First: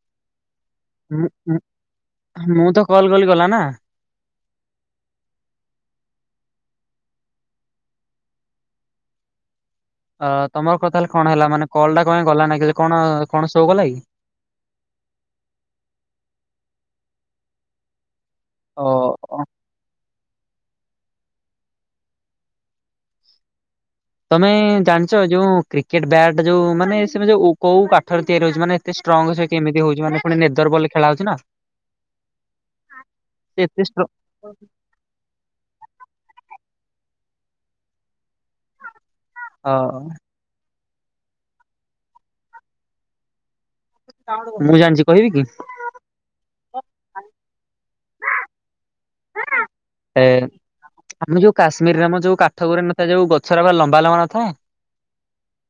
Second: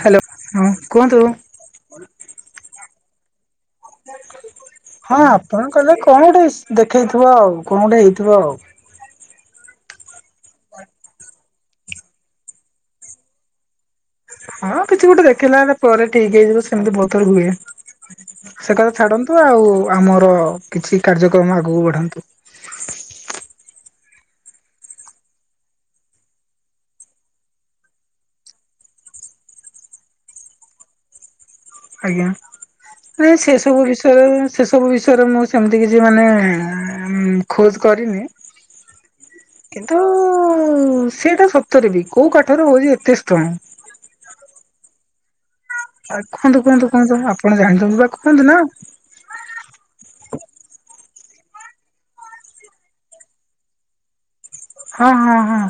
Hello ହଁ। କୁହନ୍ତୁ। ମୁ, ମୁ ହଁ ମୁଁ ତ କଲ୍ କଲି ଗଲା ନା। ହଁ ଆପଣ କହିଲେ କଣ ଗୋଟେ ଦେଖେଇଥିବ ଆଉ କଣ ଗୋଟେ ହେଇଥିବ ଆଉ। ଅ, ତୋମର କଥା ହେଲେ କଣ ହେଲା ମାନେ କଲ୍ ଟା କଣ ପାଇଁ ଗଲା ନାଇ କି କଣ କଣ ସୋ କଲା କି? ହଁ କିଛି ଗୋଟେ ଦେଖିଇଲା ଆରଃ ପରେ ଠିକ ହେଇଯିବ ସେମିତି ବହୁଥର ହୁଏ। ସେ ଅ କଥା ଛାଡନ୍ତୁ, ଅ, ଆଉ ଆମର କିଛି କାର୍ଯ୍ୟକ୍ରମ ଆଗକୁ ବଢାନ୍ତୁ। ତୋମେ ଜାଣିଛ ଯୋଉ କ୍ରିକେଟ୍ ବ୍ୟାଟ୍ ଯୋଉ ମାନେ ସେ ଯୋଉ କୋଉ କାଠରେ ତିଆରି ହଉଛି? ମାନେ ସେ ଷ୍ଟ୍ରଙ୍ଗ ସେ କେମିତି ହଉଛି ମାନେ ପୁଣି ନେଦର୍ ବଲ ରେ ଖେଳା ହଉଛି ନା? ଆଜ୍ଞା ମାନେ ସେ ଏତେ ସବୁ ଷ୍ଟ୍ର ବିଷୟରେ ସେ ସବୁ ବିଷୟରେ ମୁଁ ସେମିତି କିଛି ମାନେ ଆ, ମୁଁ ଖୋଜ କରିନି। ଅ କିନ୍ତୁ ସେଇଟା ସତରେ ବି କୋଉ କାଠର ହଉଛି ଏତେ ଷ୍ଟ୍ରଙ୍ଗ? ମୁଁ ଜାଣିଛି କହିବି କି? ଆ, କୁହନ୍ତୁ, କୁହନ୍ତୁ, କୁହନ୍ତୁ ଆପଣ ଜାଣିଛନ୍ତି ବା କୁହନ୍ତୁ ନା। ହଁ। ଆମେ ଯୋଉ କାଶ୍ମୀରେ ଆମ ଯୋଉ କାଠ ଗୁରା ନଥାଏ ଯୋଉ ଗଛଟା ପୁରା ଲମ୍ବା ଲମ୍ବା ନଥାଏ। ହଁ ହଁ ହଁ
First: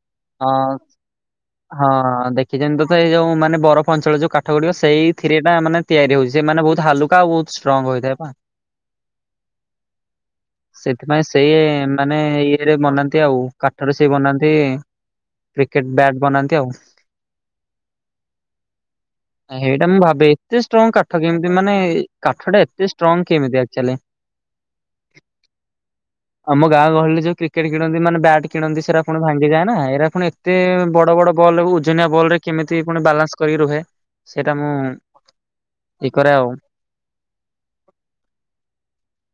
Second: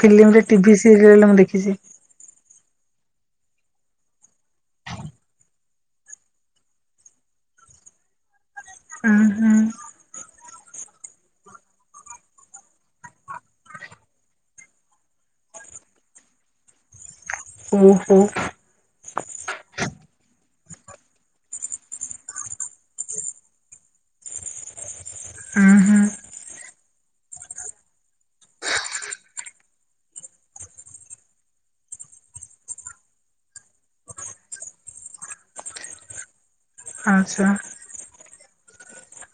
ଫିଲ୍ମରେ ହଁ। ଟିଭି ସିରିଏଲରେ ମୁଁ ଦେଖ ହଁ ଦେଖ ଖି ଚନ୍ତି ତ ଏଇଉ ମାନେ ବରଫ ଅଞ୍ଚଳ ଯଉ କାଠ ଗୁଡ଼ିକ ସେଇଥିରେଟା ମାନେ ତିଆରି ହଉଛି ସେମାନେ ବହୁତ୍ ହାଲୁକା ଆଉ ବହୁ ଷ୍ଟ୍ରଙ୍ଗ ହୋଇଥାଏ ପା। ଅ ହଁ। [inaudible] ସେଥିପାଇଁ ସେଇ ମାନେ ଇଏରେ ବନାନ୍ତି ଆଉ କାଠରେ ସେ ବନାନ୍ତି। କ୍ରିକେଟ ବ୍ୟାଟ୍ ବନାନ୍ତି ଆଉ। ଉଁ ହୁଁ। [inaudible] ହେଇଟା ମୁଁ ଭାବେ ଏତେ ଷ୍ଟ୍ରଙ୍ଗ କାଠ କେମିତି ମାନେ କାଠଟା ଏତେ ଷ୍ଟ୍ରଙ୍ଗ କେମିତି ଆକ୍ଚୂଆଲି। [inaudible] ଉଁ ହୁଁ। ଆମ ଗାଁ ଗହଳିରେ ଯୋଉ କ୍ରିକେଟ କିଣନ୍ତି ମାନେ ବ୍ୟାଟ କିଣନ୍ତି ସେରା ପୁଣି ଭାଙ୍ଗିଯାଏ ନା ଏରା ପୁଣି ଏତେ ବ ବଡ଼ ବଡ଼ ବଲ ଓଜନିଆ ବଲରେ କେମିତି ପୁଣି ବାଲାନ୍ସ କରିକି ରୁହେ ସେଇଟା ମୁଁ ଠିକ୍ କରେ ଆଉ। ଆଛା।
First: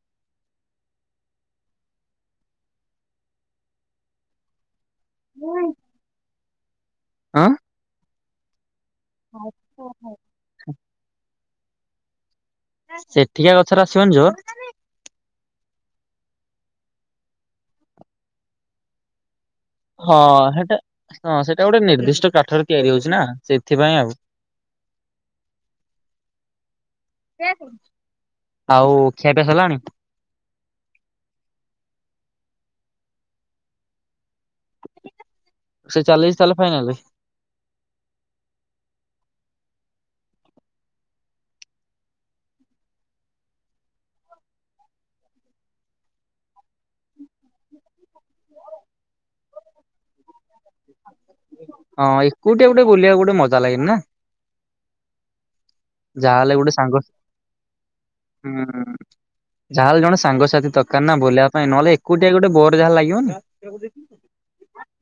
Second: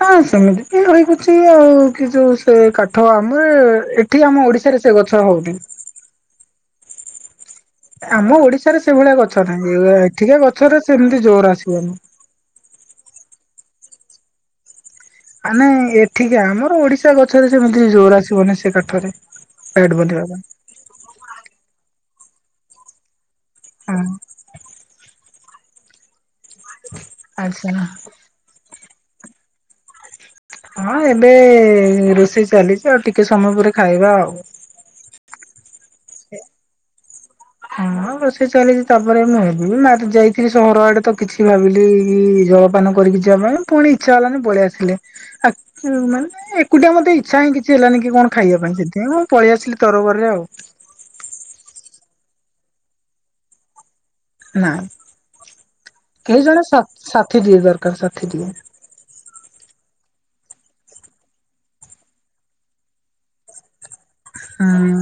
ହଁ ସେମିତି ବି ରହିଗଛି ଆଉ କି ଯୋଉ ସେ କାଠ ଆମେ ଏଠି ଆମ ଓଡିଶାରେ ସେ ଗଛ ହଉନେଇ। ଆଁ। ଆମ ଓଡିଶାରେ ସେଭଳିଆ ଗଛ ନାହିଁ ଏଠିକା ଗଛରେ ସେମିତି ଜୋର ଆସିବନି। ସେଠିକା ଗଛରେ ଆସିବନି ଜୋ ଆମେ ଏଠିକା ଆମର ଓଡିଶା ଗଛରେ ସେମିତି ଜୋର ଆସିବନି ସେ କାଠରେ। ବ୍ୟାଟ ହଁ ବନେଇବା ପାଇଁ। ହେଟା ହଁ ସେଟା ଗୋଟେ ନିର୍ଦ୍ଦିଷ୍ଟ କାଠର ତିଆରି ହଉଛି ନା ସେଇଥିପାଇଁ ହଁ ଆଉ। ଆଚ୍ଛା ଆଉ ଖିଆ ପିଆ ସରଲାଣି? [inaudible] ହଁ ଏବେ ରୋଷେଇ ଚାଲିଛି ଆଉ ଟିକେ ସମୟ ପରେ ଖାଇବା ଆଉ। ରୋଷେଇ ଚାଲିଛି ତାହଲେ ଫାଇନାଲ। ହଁ ରୋଷେଇ ଚାଲିଛି ତାପରେ ମୁଁ ହେବି ଯାଇଥିଲି ସହର ଆଡେ ତ କିଛି ଭାବିଲି ଜ ପାନ କରିକି ଯିବା ପାଇଁ ପୁଣି ଇଚ୍ଛା ହେଲାନି ପଳେଇ ଆସିଲି ଆ ମାନେ ଏକୁଟିଆ ମତେ ଇଚ୍ଛା ହିଁ କିଛି ହେଲାନି କି କଣ ଖାଇବା ପାଇଁ ସେଥିପାଇଁ ମୁଁ ପଳି ଆସିଲି ତରବରରେ ଆଉ। ହଁ ଏକୁଟିଆ ଗୋଟେ ବୁଲିବା ଗୋଟେ ମଜା ଲାଗେନି ନା। ନାଇ କେହି ଯାହାହେଲେ ଜଣେ ଗୋଟେ ସାଙ୍ଗ ସାଥି ଟିଏ ଦରକାର ସାଥି ଟିଏ। ଯାହେଲେ ଜଣ ସାଙ୍ଗସାଥି ଦରକାର ନା ବୁଲିବା ପାଇଁ ନହେଲେ ଏକୁଟିଆ ଗୋଟେ ବୋର ଯାହା ଲାଗିବନି। ହୁଁ।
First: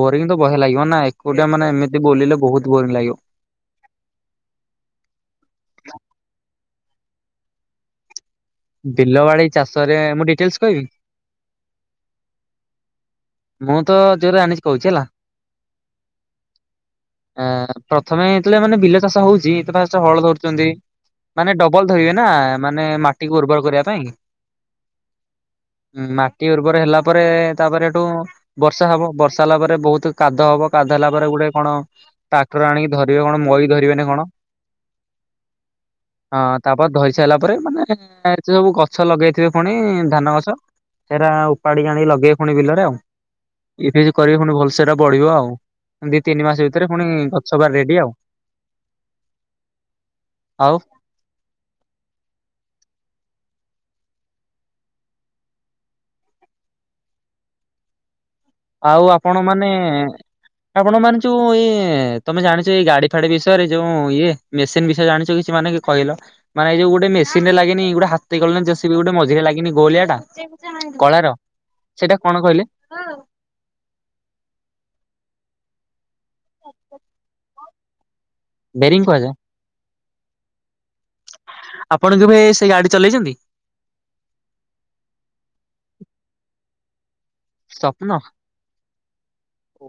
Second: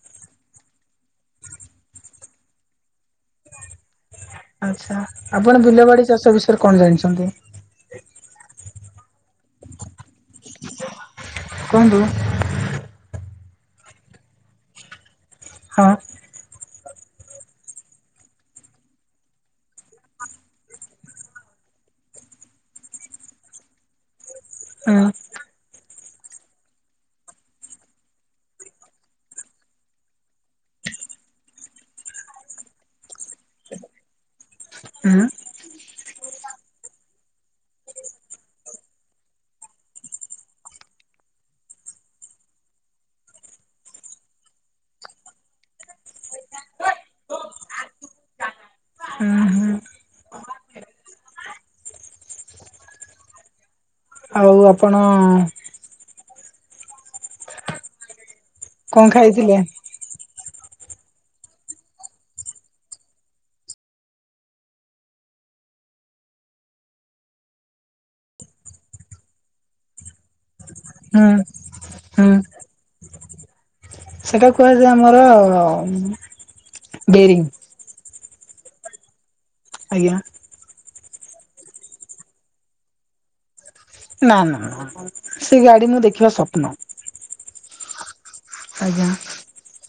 ବୋରିଂ ତ ବହେ ଲାଗିବ ନା ଏକୁଟିଆ ମାନେ ଏମିତି ବୁଲିଲେ ବହୁତ ବୋରିଂ ଲାଗିବ। ଆଛା ଆପଣ ବିଲ ବାଡି ଚାଷ ବିଷୟରେ କଣ ଜାଣିଛନ୍ତି? ବିଲବାଡି ଚାଷ ରେ ମୁଁ ଡିଟେଲସ କହିବି। କୁହନ୍ତୁ। ମୁଁ ତ ଜୋଉ ରା ଆଣିଛିି କହୁଛି ହେଲା। ହଁ। ଏଁ ପ୍ରଥମେ ଯେତଲେ ମାନେ ବିଲ ଚାଷ ହଉଛି ତ ଫାଷ୍ଟ ହଳ ଧରୁଛନ୍ତି। ମାନେ ଡବଲ ଧଇବେ ନା ମାନେ ମାଟିକୁ ଉର୍ବର କରିବା ପାଇଁ। ହୁଁ। ଉଁ ମାଟି ଉର୍ବର ହେଲା ପରେ ତାପରେ ଏଠୁ ବର୍ଷା ହବ, ବର୍ଷା ହେଲା ପରେ ବହୁତ କାଦ ହବ, କାଦ ହେଲା ପରେ ଗୋଟେ କଣ ଟ୍ରାକ୍ଟର ଆଣିକି ଧରିବେ କଣ ମଇ ଧରିବେନି କଣ? ହା। ହଁ ତାପରେ ଧହି ସାରିଲା ପରେ ମାନେ ଏତ ସବୁ ଗଛ ଲଗେଇଥିବେ ପୁଣି ଧାନ ଗଛ। ସେରା ଉପାଡି ଆଣି ଲଗେଇବେ ପୁଣି ବିଲରେ ଆଉ। ଇଭି କରିବେ ପୁଣି ଭଲସେ ଟା ବଢିବ ଆଉ, ଦି ତିନି ମାସ ଭିତରେ ପୁଣି ଗଛବାର ରେଡି ଆଉ। ହୁଁ ଆଉ ଆଉ ଆପଣ ଆଉ କଣ ଆପଣ ଖାଇଥିଲେ ମାନେ ଆପଣ ମାନେ ଯୋଉ ଏ ତମେ ଜାଣିଛ ଏଇ ଗାଡି ଫାଡି ବିଷୟରେ ଯୋଉ ଇଏ ମେସିନ ବିଷୟ ଜାଣିଛ କିଛି, ମାନେ କହିଲ ମାନେ ଯୋଉ ଗୋଟେ ମେସିନ ରେ ଲାଗିନି ଗୋଟେ ହାତୀ କଲେ ଜେସିବି ଗୋଟେ ମଝିରେ ଲାଗିନି ଗୋଳିଆଟା କଳାର ହୁଁ ସେଇଟା ହୁଁ କଣ କହିଲେ? ସେଟା କୁହାଯାଏ ଆମର ବେରିଙ୍ଗ। ବେରିଙ୍ଗ କୁହାଯାଏ। ଆଜ୍ଞା। ଆପଣ କେବେ ସେ ଗାଡି ଚଲେଇଛନ୍ତି? ନା ନା ନା ନା ସେ ଗାଡି ମୁଁ ଦେଖିବା ସ୍ୱପ୍ନ। ସ୍ୱପ୍ନ? ଆଜ୍ଞା। ଓ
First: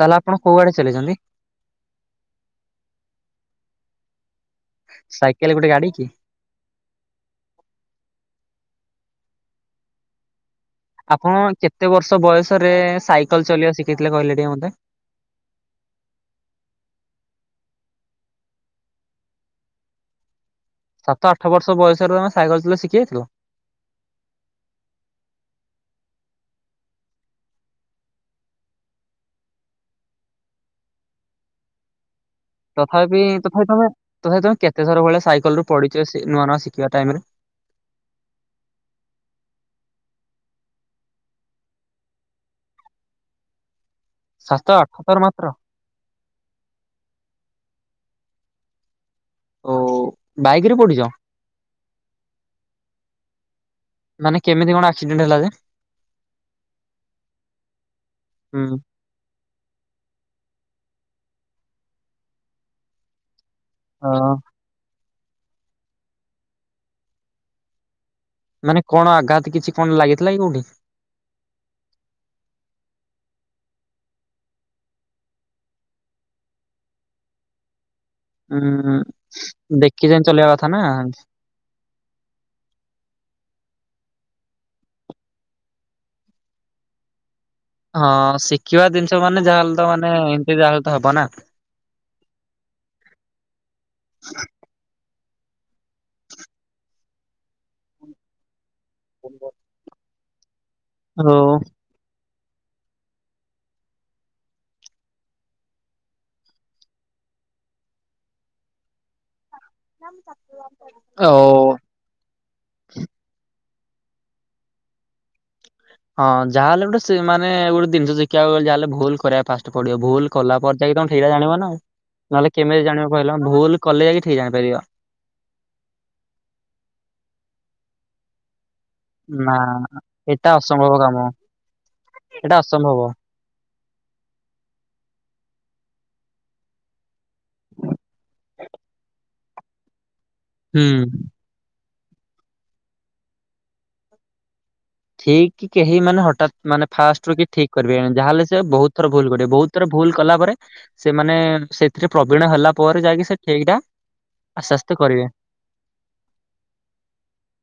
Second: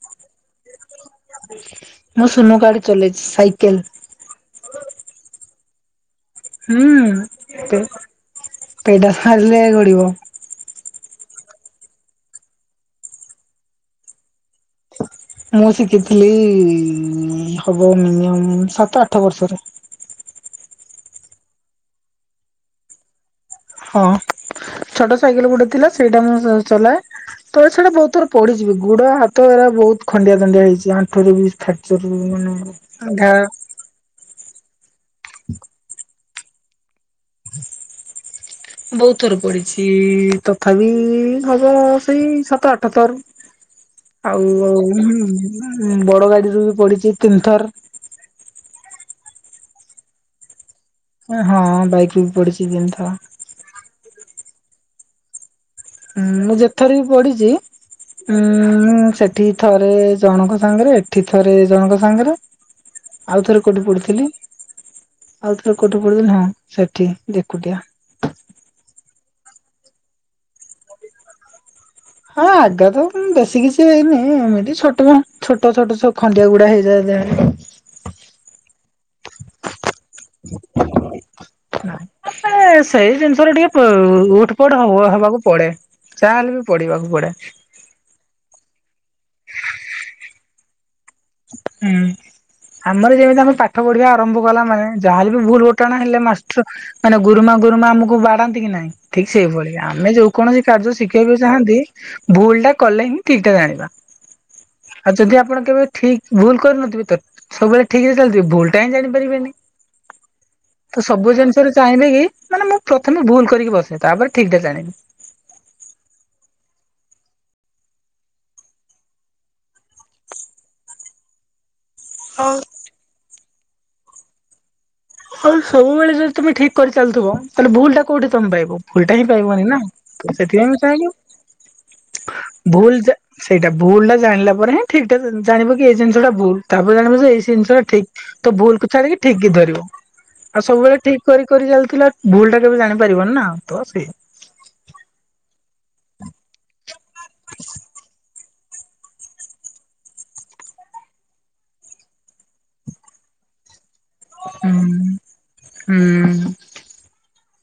ତାହେଲେ ଆପଣ କୋଉ ଗାଡି ଚଲେଛନ୍ତି? ମୁଁ ସୁନୁ ଗାଡି ଚଲେଇଛି ସାଇକେଲ। ସାଇକେଲ ଗୋଟେ ଗାଡି କି? ହୁଁ ପେଡାଲ ମାରିଲେ ଗଡିବ। ଆପଣ କେତେ ବର୍ଷ ବୟସରେ ସାଇକେଲ ଚଲେଇବା ଶିଖିଥିଲେ କହିଲେ ଟିକେ ମତେ? ମୁଁ ଶିଖିଥିଲି ହବ ମିନିମମ୍ ସାତ ଆଠ ବର୍ଷରେ। ସାତ ଆଠ ବର୍ଷ ବୟସରେ ତମେ ସାଇକଲ ଚଲା ଶିଖି ଯାଇଥିଲ? ହଁ, ଛୋଟ ସାଇକେଲ ଗୋଟେ ଥିଲା ସେଇଟା ମୁଁ ଚଲାଏ। ତା ଛଡା ବହୁତ ଥର ପଡିଚିବି ଗୁଡ ହାତ ଏରା ବହୁତ ଖଣ୍ଡିଆ ଦଣ୍ଡିଆ ହେଇଛି ଆଣ୍ଠୁ ବି ଫ୍ରାକ୍ଚର ମାନେ ତଥାପି ଘା ତଥାପି ତମେ ତଥାପି ତମେ କେତେଥର ଭଳିଆ ସାଇକଲ ରୁ ପଡିିଛ ନୂଆ ନୂଆ ଶିଖିବା ଟାଇମ ରେ? ବହୁତ ଥର ପଡିଛି, ତଥାପି ହବ ସେଇ ସାତ ଆଠ ଥର। ଆଉ ସାତ ଆଉ ଆଠଥର ମାତ୍ର ହୁଁ ବଡ ଗାଡିରୁ ବି ପଡିଛି ତିନିଥର। ଓ ବାଇକି ରୁ ପଡିଛ? ହଁ ବାଇକ ରୁ ବି ପଡିଛି ତିନି ଥର। ମାନେ କେମିତି କଣ ଆକ୍ସିଡେଣ୍ଟ ହେଲା ଯେ? ଉଁ ମୁଁ ଯେତେଥର ବି ପଡିଚି ଉଁ ହୁଁ ମୁଁ ସେ ଠି ଥରେ ଜଣଙ୍କ ସାଙ୍ଗରେ ଏଠି ଥରେ ଜଣଙ୍କ ସାଙ୍ଗରେ ଆଉଥରେ କୋଉଠି ଅ ପଡିଥିଲି? ଆଉଥରେ କୋଉଠି ପଡିଥିଲି, ହଁ ସେଠି ଏକୁଟିଆ। ମାନେ କଣ ଆଘାତ କିଛି କଣ ଲାଗିଥିଲା କି କୋଉଠି? ହଁ ଆଘାତ ବେଶୀ କିଛି ହେଇନି ଏମିତି ଛୋଟିଆ ଛୋଟ ଛୋଟ ସବୁ ଖଣ୍ଡିଆ ଗୁଡା ହେଇଯାଏ ଦେହରେ। ହୁଁ ଦେଖି ଚାହିଁ ଚଲେଇବା କଥା ନା ନାଇ ସେଇ ଜିନିଷରେ ଟିକେ ଉଠପଡ ହବାକୁ ପଡେ ଚାହାହେଲେ ବି ପଢିବାକୁ ପଡେ। ହଁ ଶିଖିବା ଜିନିଷ ମାନେ ଯାହାହେଲେ ତ ମାନେ ଏମତି ଯାହାହେଲେ ତ ହବ ନା। ହୁଁ ଆମର ଯେମିତି ଆମେ ପାଠ ପଢିବା ଆରମ୍ଭ କଲା ମାନେ ଯାହାଲେ ବି ଭୁଲ ଘଟାଣା ହେଲେ ମାଷ୍ଟର ମାନେ ଗୁରୁମା ଗୁରୁମା ଆମକୁ ବାଡାନ୍ତି କି ନାହିଁ ଠିକ୍ ସେଇଭଳିଆ। ଆମେ ଯୋକୌଣସି କାର୍ଯ୍ୟ ଓ ଶିଖେଇବାକୁ ଚାହାନ୍ତି ଭୁଲ ଟା କଲେ ହିଁ ଠିକଟା ଜାଣିବା ଆଉ ଯଦି ଆପଣ କେବେ ଠିକ ଭୁଲ କରିନଥିବେ ତ ସବୁବେଳେ ଠିକ ରେ ଚାଲିଥିବ ଭୁଲଟା ହିଁ ଜାଣିପାରିବେନି। ତ ଓ ସବୁ ଜିନିଷରୁ ଚାହିଁବେ କି ମାନେ ମୁଁ ପ୍ରଥମେ ଭୁଲ କରିକି ବସେ ତାପରେ ଠିକଟା ଜାଣେ। ହଁ ଯାହାହେଲେ ବି ଗୋଟେ ମାନେ ଗୋଟେ ଜିନିଷ ଶିଖିବାକୁ ଗଲେ ଯାହେଲେ ଭୁଲ କରିବା ଫାଷ୍ଟ ପଡିବ ଭୁଲ କଲା ପରେ ଯାଇକି ତମେ ଠିକଟା ଜାଣିବ ନାଆଉ ନହେଲେ ଆଉ କେମିତି ଜାଣିବ କହିଲ ଭୁଲ କଲେ ଠିକ ଜାଣିପାରିବ। ଆଉ ସବୁବେଳେ ଯଦି ତମେ ଠିକ କରି ଚାଲଥିବ ତାହେଲେ ଭୁଲ ଟା କଉଠି ତମେ ପାଇବ। ଭୁଲଟା ହିଁ ପାଇବନି ନା ତ ଏଟା ସେଥିପାଇଁ ଅସମ୍ଭବ ବି କାମ ଚା ଏଟା ଅସମ୍ଭବ ଭୁଲ ସେଇଟା ଭୁଲ ଟା ଜାଣିଲା ପରେ ହିଁ ଠିକଟା ଜାଣିବ କି ଏ ଜିନସଟା ଭୁଲ ତାପରେ ଜାଣିବ ଯେ ଏଇ ଜିନିଷ ଟା ଠିକ। ତ ଭୁଲକୁ ଛାଡିକି ଠିକ କି ଧରିବ। ଆଉ ସବୁବେଳେ ହୁଁ। ଠିକ କରି କରି ଚାଲୁଥିଲ ଭୁଲ ଟା କେବେ ଜାଣିପାରିବନି ନା ତ ସେ ଠିକ କି କେହି ମାନେ ହଠାତ୍ ମାନେ ଫାଷ୍ଟ ରୁ କି ଠିକ୍ କରିବେ ଯାହେଲେ ସେ ବହୁତ ଥର ଭୁଲ କରିବେ ବହୁତ ଥର ଭୁଲ କଲା ପରେ ସେମାନେ ସେଥିରେ ପ୍ରବୀଣ ହେଲା ପରେ ଯାଇକି ସେ ଠିକ୍ ଟା ହୁଁ। ଆସ୍ତେ ଆସ୍ତେ କରିବେ। ହୁଁ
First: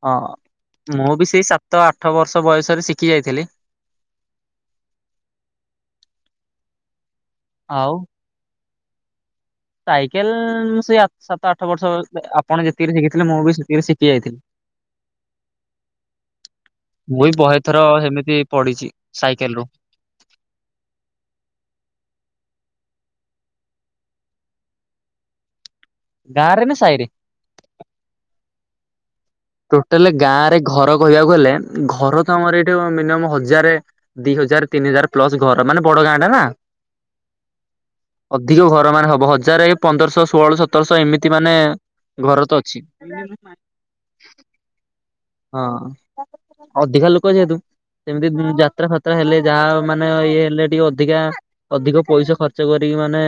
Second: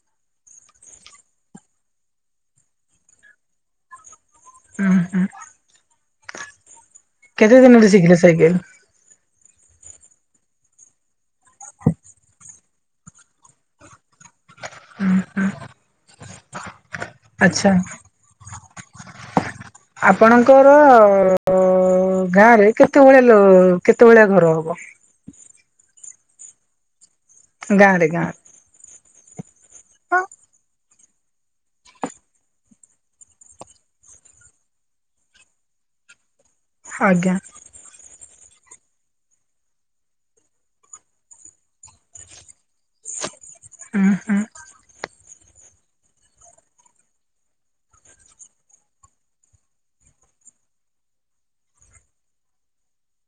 ହଁ ମୁଁ ବି ସେଇ ସାତ ଆଠ ବର୍ଷ ବୟସରେ ଶିଖି ଯାଇଥିଲି। ହୁଁ ହୁଁ କେତେ ଦିନରେ ଆଉ ଶିଖିଲେ ସାଇକେଲ? ସାଇକେଲ ସେ ସାତ ଆଠ ବର୍ଷ ଆପଣ ଯେତିକିରେ ଶିଖିଥିଲେ ମୁଁ ବି ସେତିକିରେ ଶିଖି ଯାଇଥିଲି। ହୁଁ ହୁଁ ମୁଁଇ ବହେଥର ହେମିତି ପଢିଛି ସାଇକେଲ ରୁ ଆପଣଙ୍କର ଗାଁ ରେ କେତେ ଭଳିଆ କେତେ ଭଳିଆ ଘର ହବ। ଗାଁରେ ନା ସାହିରେ? ଗାଁରେ ଗାଁରେ। ଟୋଟାଲ ଗାଁ ରେ ଘର କହିବାକୁ ଗଲେ ଘର ତ ଆମର ଏଇଠି ମିନିମମ ହଜାରେ ଦି ହଜାର ତିନି ହଜାର ପ୍ଲସ ଘର ମାନେ ବଡ ଗାଁ ଟା ନା। ଆଜ୍ଞା। ଅଧିକ ଘର ମାନେ ହବ ହଜାରେ ପନ୍ଦରଶହ ଷୋଳ ସତରଶହ ଏମିତି ମାନେ ଘର ତ ଅଛି। ହଁ ହଁ। ହଁ ଅଧିକା ଲୋକ ଯେହେତୁ- ସେମିତି ଯାତ୍ରା ଫାତ୍ରା ହେଲେ ଯାହା ମାନେ ଇଏ ହେଲେ ଟିକେ ଅଧିକା- ଅଧିକ ପଇସା ଖର୍ଚ୍ଚ କରିକି ମାନେ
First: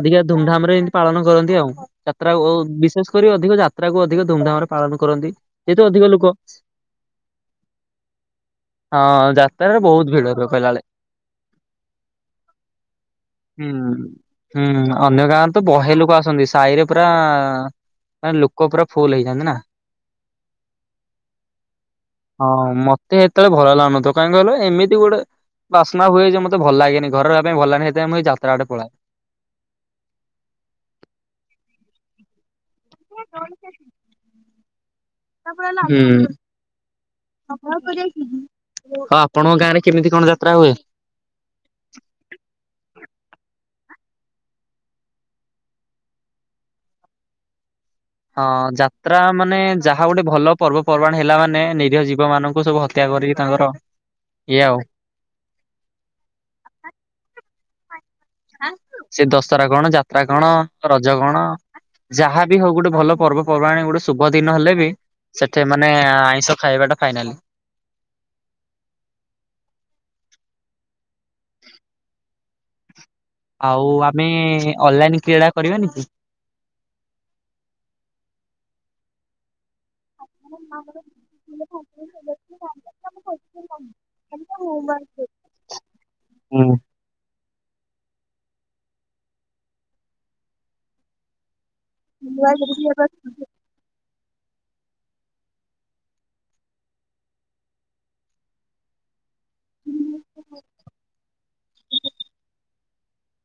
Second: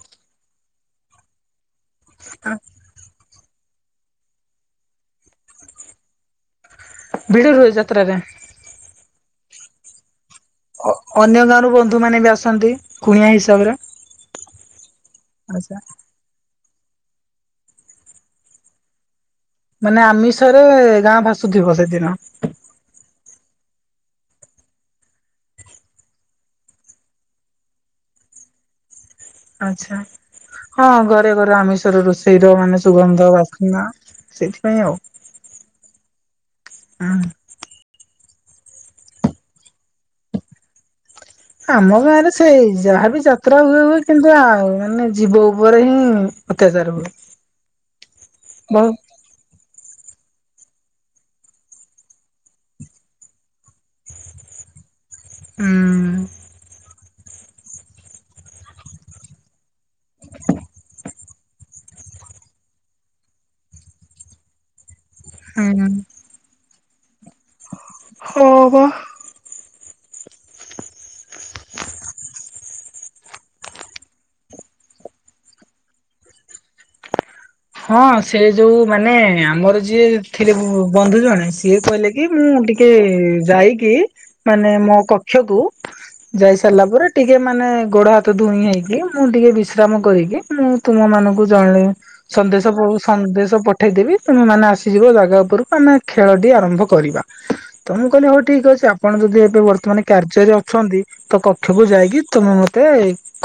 ଅଧିକା ଧୁମଧାମ ରେ ଏମିତି ପାଳନ କରନ୍ତି ଆଉ। ଯାତ୍ରା ବିଶେଷ କରି ଅଧିକ ଯାତ୍ରାକୁୁ ଅଧିକ ଧୁମଧାମ ରେ ପାଳନ କରନ୍ତି ଯେହେତୁ ଅଧିକ ଲୋକ- ଭିଡ଼ ହୁଏ ଯାତ୍ରା ରେ। ହଁ ଯାତ୍ରାରେ ବହୁତ ଭିଡ ରୁହେ। କହିଲା ବେଳେ। ଅ ଅନ୍ୟ ଗାଁରୁ ବନ୍ଧୁ ମାନେ ବି ଆସନ୍ତି କୁଣିଆ ହୁଁ। ହିସାବରେ। ହୁଁ ଅନ୍ୟ ଗାଁରୁ ତ ଆଚ୍ଛା। ବହେ ଲୋକ ଆସନ୍ତି ସାହିରେ ପୁରା ଲୋକ ପୁରା ଫୁଲ୍ ହେଇଯାଆନ୍ତି ନା। ମାନେ ଆମିଷରେ ଗାଁ ଭାସୁଥିବ ସେଦିନ। ହଁ ମତେ ଏତେ ଭଲ ଲାଗୁନଥିବ କାହିଁକି କହିଲ ଏମିତି ଗୋଟେ ବାସ୍ନା ହୁଏ ଯେ ମତେ ଭଲ ଲାଗେନି ଘରେ ରହିବା ପାଇଁ ଭଲ ଲାଗେନି ହେତି ପାଇଁ ମୁଁ ଯାତ୍ରା ଆଡ଼େ ପଳାଏ। ଆଛା ହଁ ଘରେ କରୁ ଆମିଷର ରୋଷେଇର ମାନେ ସବୁ ସୁଗନ୍ଧ ବାସ୍ନା ସେଇଥିପାଇଁ ଆଉ। ହୁଁ। ହୁଁ। ହଁ ଆପଣଙ୍କ ଗାଁ ରେ କେମିତି କଣ ଯାତ୍ରା ହୁଏ? ଆମ ଗାଁରେ ସେଇ ଯାହାବି ଯାତ୍ରା ହୁଏ ହୁଏ କିନ୍ତୁ ଆଉ ମାନେ ଯୀବ ଉପରେ ହିଁ- ଅତ୍ୟାଚାର। ହଁ ଯତ୍ ବହୁ ଯାତ୍ରା ମାନେ ଯାହା ଗୋଟେ ଭଲ ପର୍ବ ପର୍ବାଣୀ ହେଲା ମାନେ ନିରୀହ ଜୀବମାନଙ୍କୁ ସବୁ ହତ୍ୟା କରି ତାଙ୍କର ଏଇଆ ଆଉ। ହୁଁ। ସେ ଦଶହରା କଣ ଯାତ୍ରା କଣ ରଜ କଣ? ଯାହାବି ହଉ ଗୋଟେ ଭଲ ପର୍ବପର୍ବାଣି ଗୋଟେ ଶୁଭ ଦିନ ହେଲେ ବି? ସେଠେ ହୁଁ। ମାନେ ଆଇଁଷ ଖାଇବାଟା ଫାଇନାଲ। ହଁ ବା। ଆଉ ଆମେ ଅନଲାଇନ କ୍ରୀଡ଼ା କରିବେ। ହଁ ସେ ଯୋଉ ମାନେ ଆମର ଯିଏ ଥିଲେ ବନ୍ଧୁ ଜଣେ ସିଏ କହିଲେ କି ମୁଁ ଟିକେ ଯାଇକି ମାନେ ମୋ କକ୍ଷକୁ ଯାଇ ହୁଁ ସାରିଲା ପରେ ଟିକେ ମାନେ ଗୋଡ ହାତ ଧୁଇଁ ହେଇକି ମୁଁ ଟିକେ ବିଶ୍ରାମ କରିକି ମୁଁ ତୁମମାନଙ୍କୁ ଜଣେଇବି। ସନ୍ଦେଶ ସନ୍ଦେଶ ପ ପଠେଇଦେବି ତୁମେ ମାନେ ଆସିଯିବ ଜାଗା ଉପରକୁ ଆମେ ଖେଳ ଟି ଆରମ୍ଭ କରିବା। ତ ମୁଁ କହିଲି ହଉ ଠିକ ଅଛି ଆପଣ ଯଦି ଏବେ ବର୍ତ୍ତମାନ କାର୍ଯ୍ୟରେ ଅଛନ୍ତି ତ କକ୍ଷ କୁ ଯାଇକି ତମେ ମତେ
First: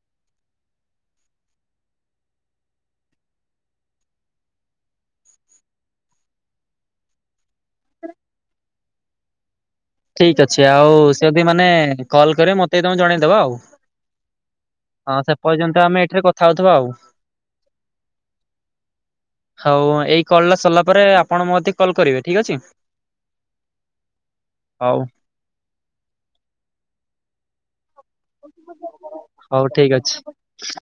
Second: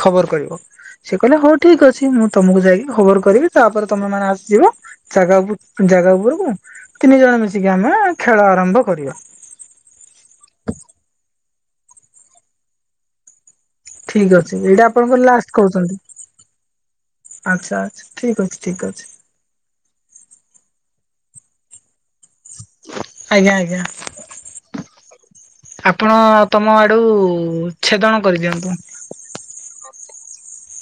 ଖବର କରିବ? ସେ କହିଲେ ହଉ ଠିକ ଅଛି ମୁଁ ତମକୁ ଯାଇକି ଖବର କରିବି। ତାପରେ ତମେ ମାନେ ଆସିଯିବ ଜାଗା ଜାଗା ଉପରକୁ ତିନି ଜଣ ମିଶିକି ଆମେ ଖେଳ ଆରମ୍ଭ କରିବା। ଠିକ୍ ଅଛି ଆଉ ସେ ଯଦି ମାନେ କଲ୍ କରିବ ମତେ ତମେ ଜଣେଇଦବା ଆଉ ଠିକ ଅଛି ଏଇଟା ହଁ ଆପଣଙ୍କର ସେ ଲାଷ୍ଟ ପର୍ଯ୍ୟନ୍ତ ଆମେ କରୁଛନ୍ତି। ଏଠାରେ କଥା ହଉଥିବା ଆଉ। ଆଚ୍ଛା ଆଛା ଠିକ ଅଛି ଠିକ ଅଛି। ହଉ ଏଇ କଲ୍ ଟା ସରିଲା ପରେ ଆପଣ ମୋ କତିକି କଲ କରିବେ ଠିକ୍ ଅଛି। ଆଜ୍ଞା ଆଜ୍ଞା। ହଉ। ଆପଣ ତମ ଆଡୁ ଛେଦଣ କରିଦିଅନ୍ତୁ। ହଉ ଠିକ ଅଛି।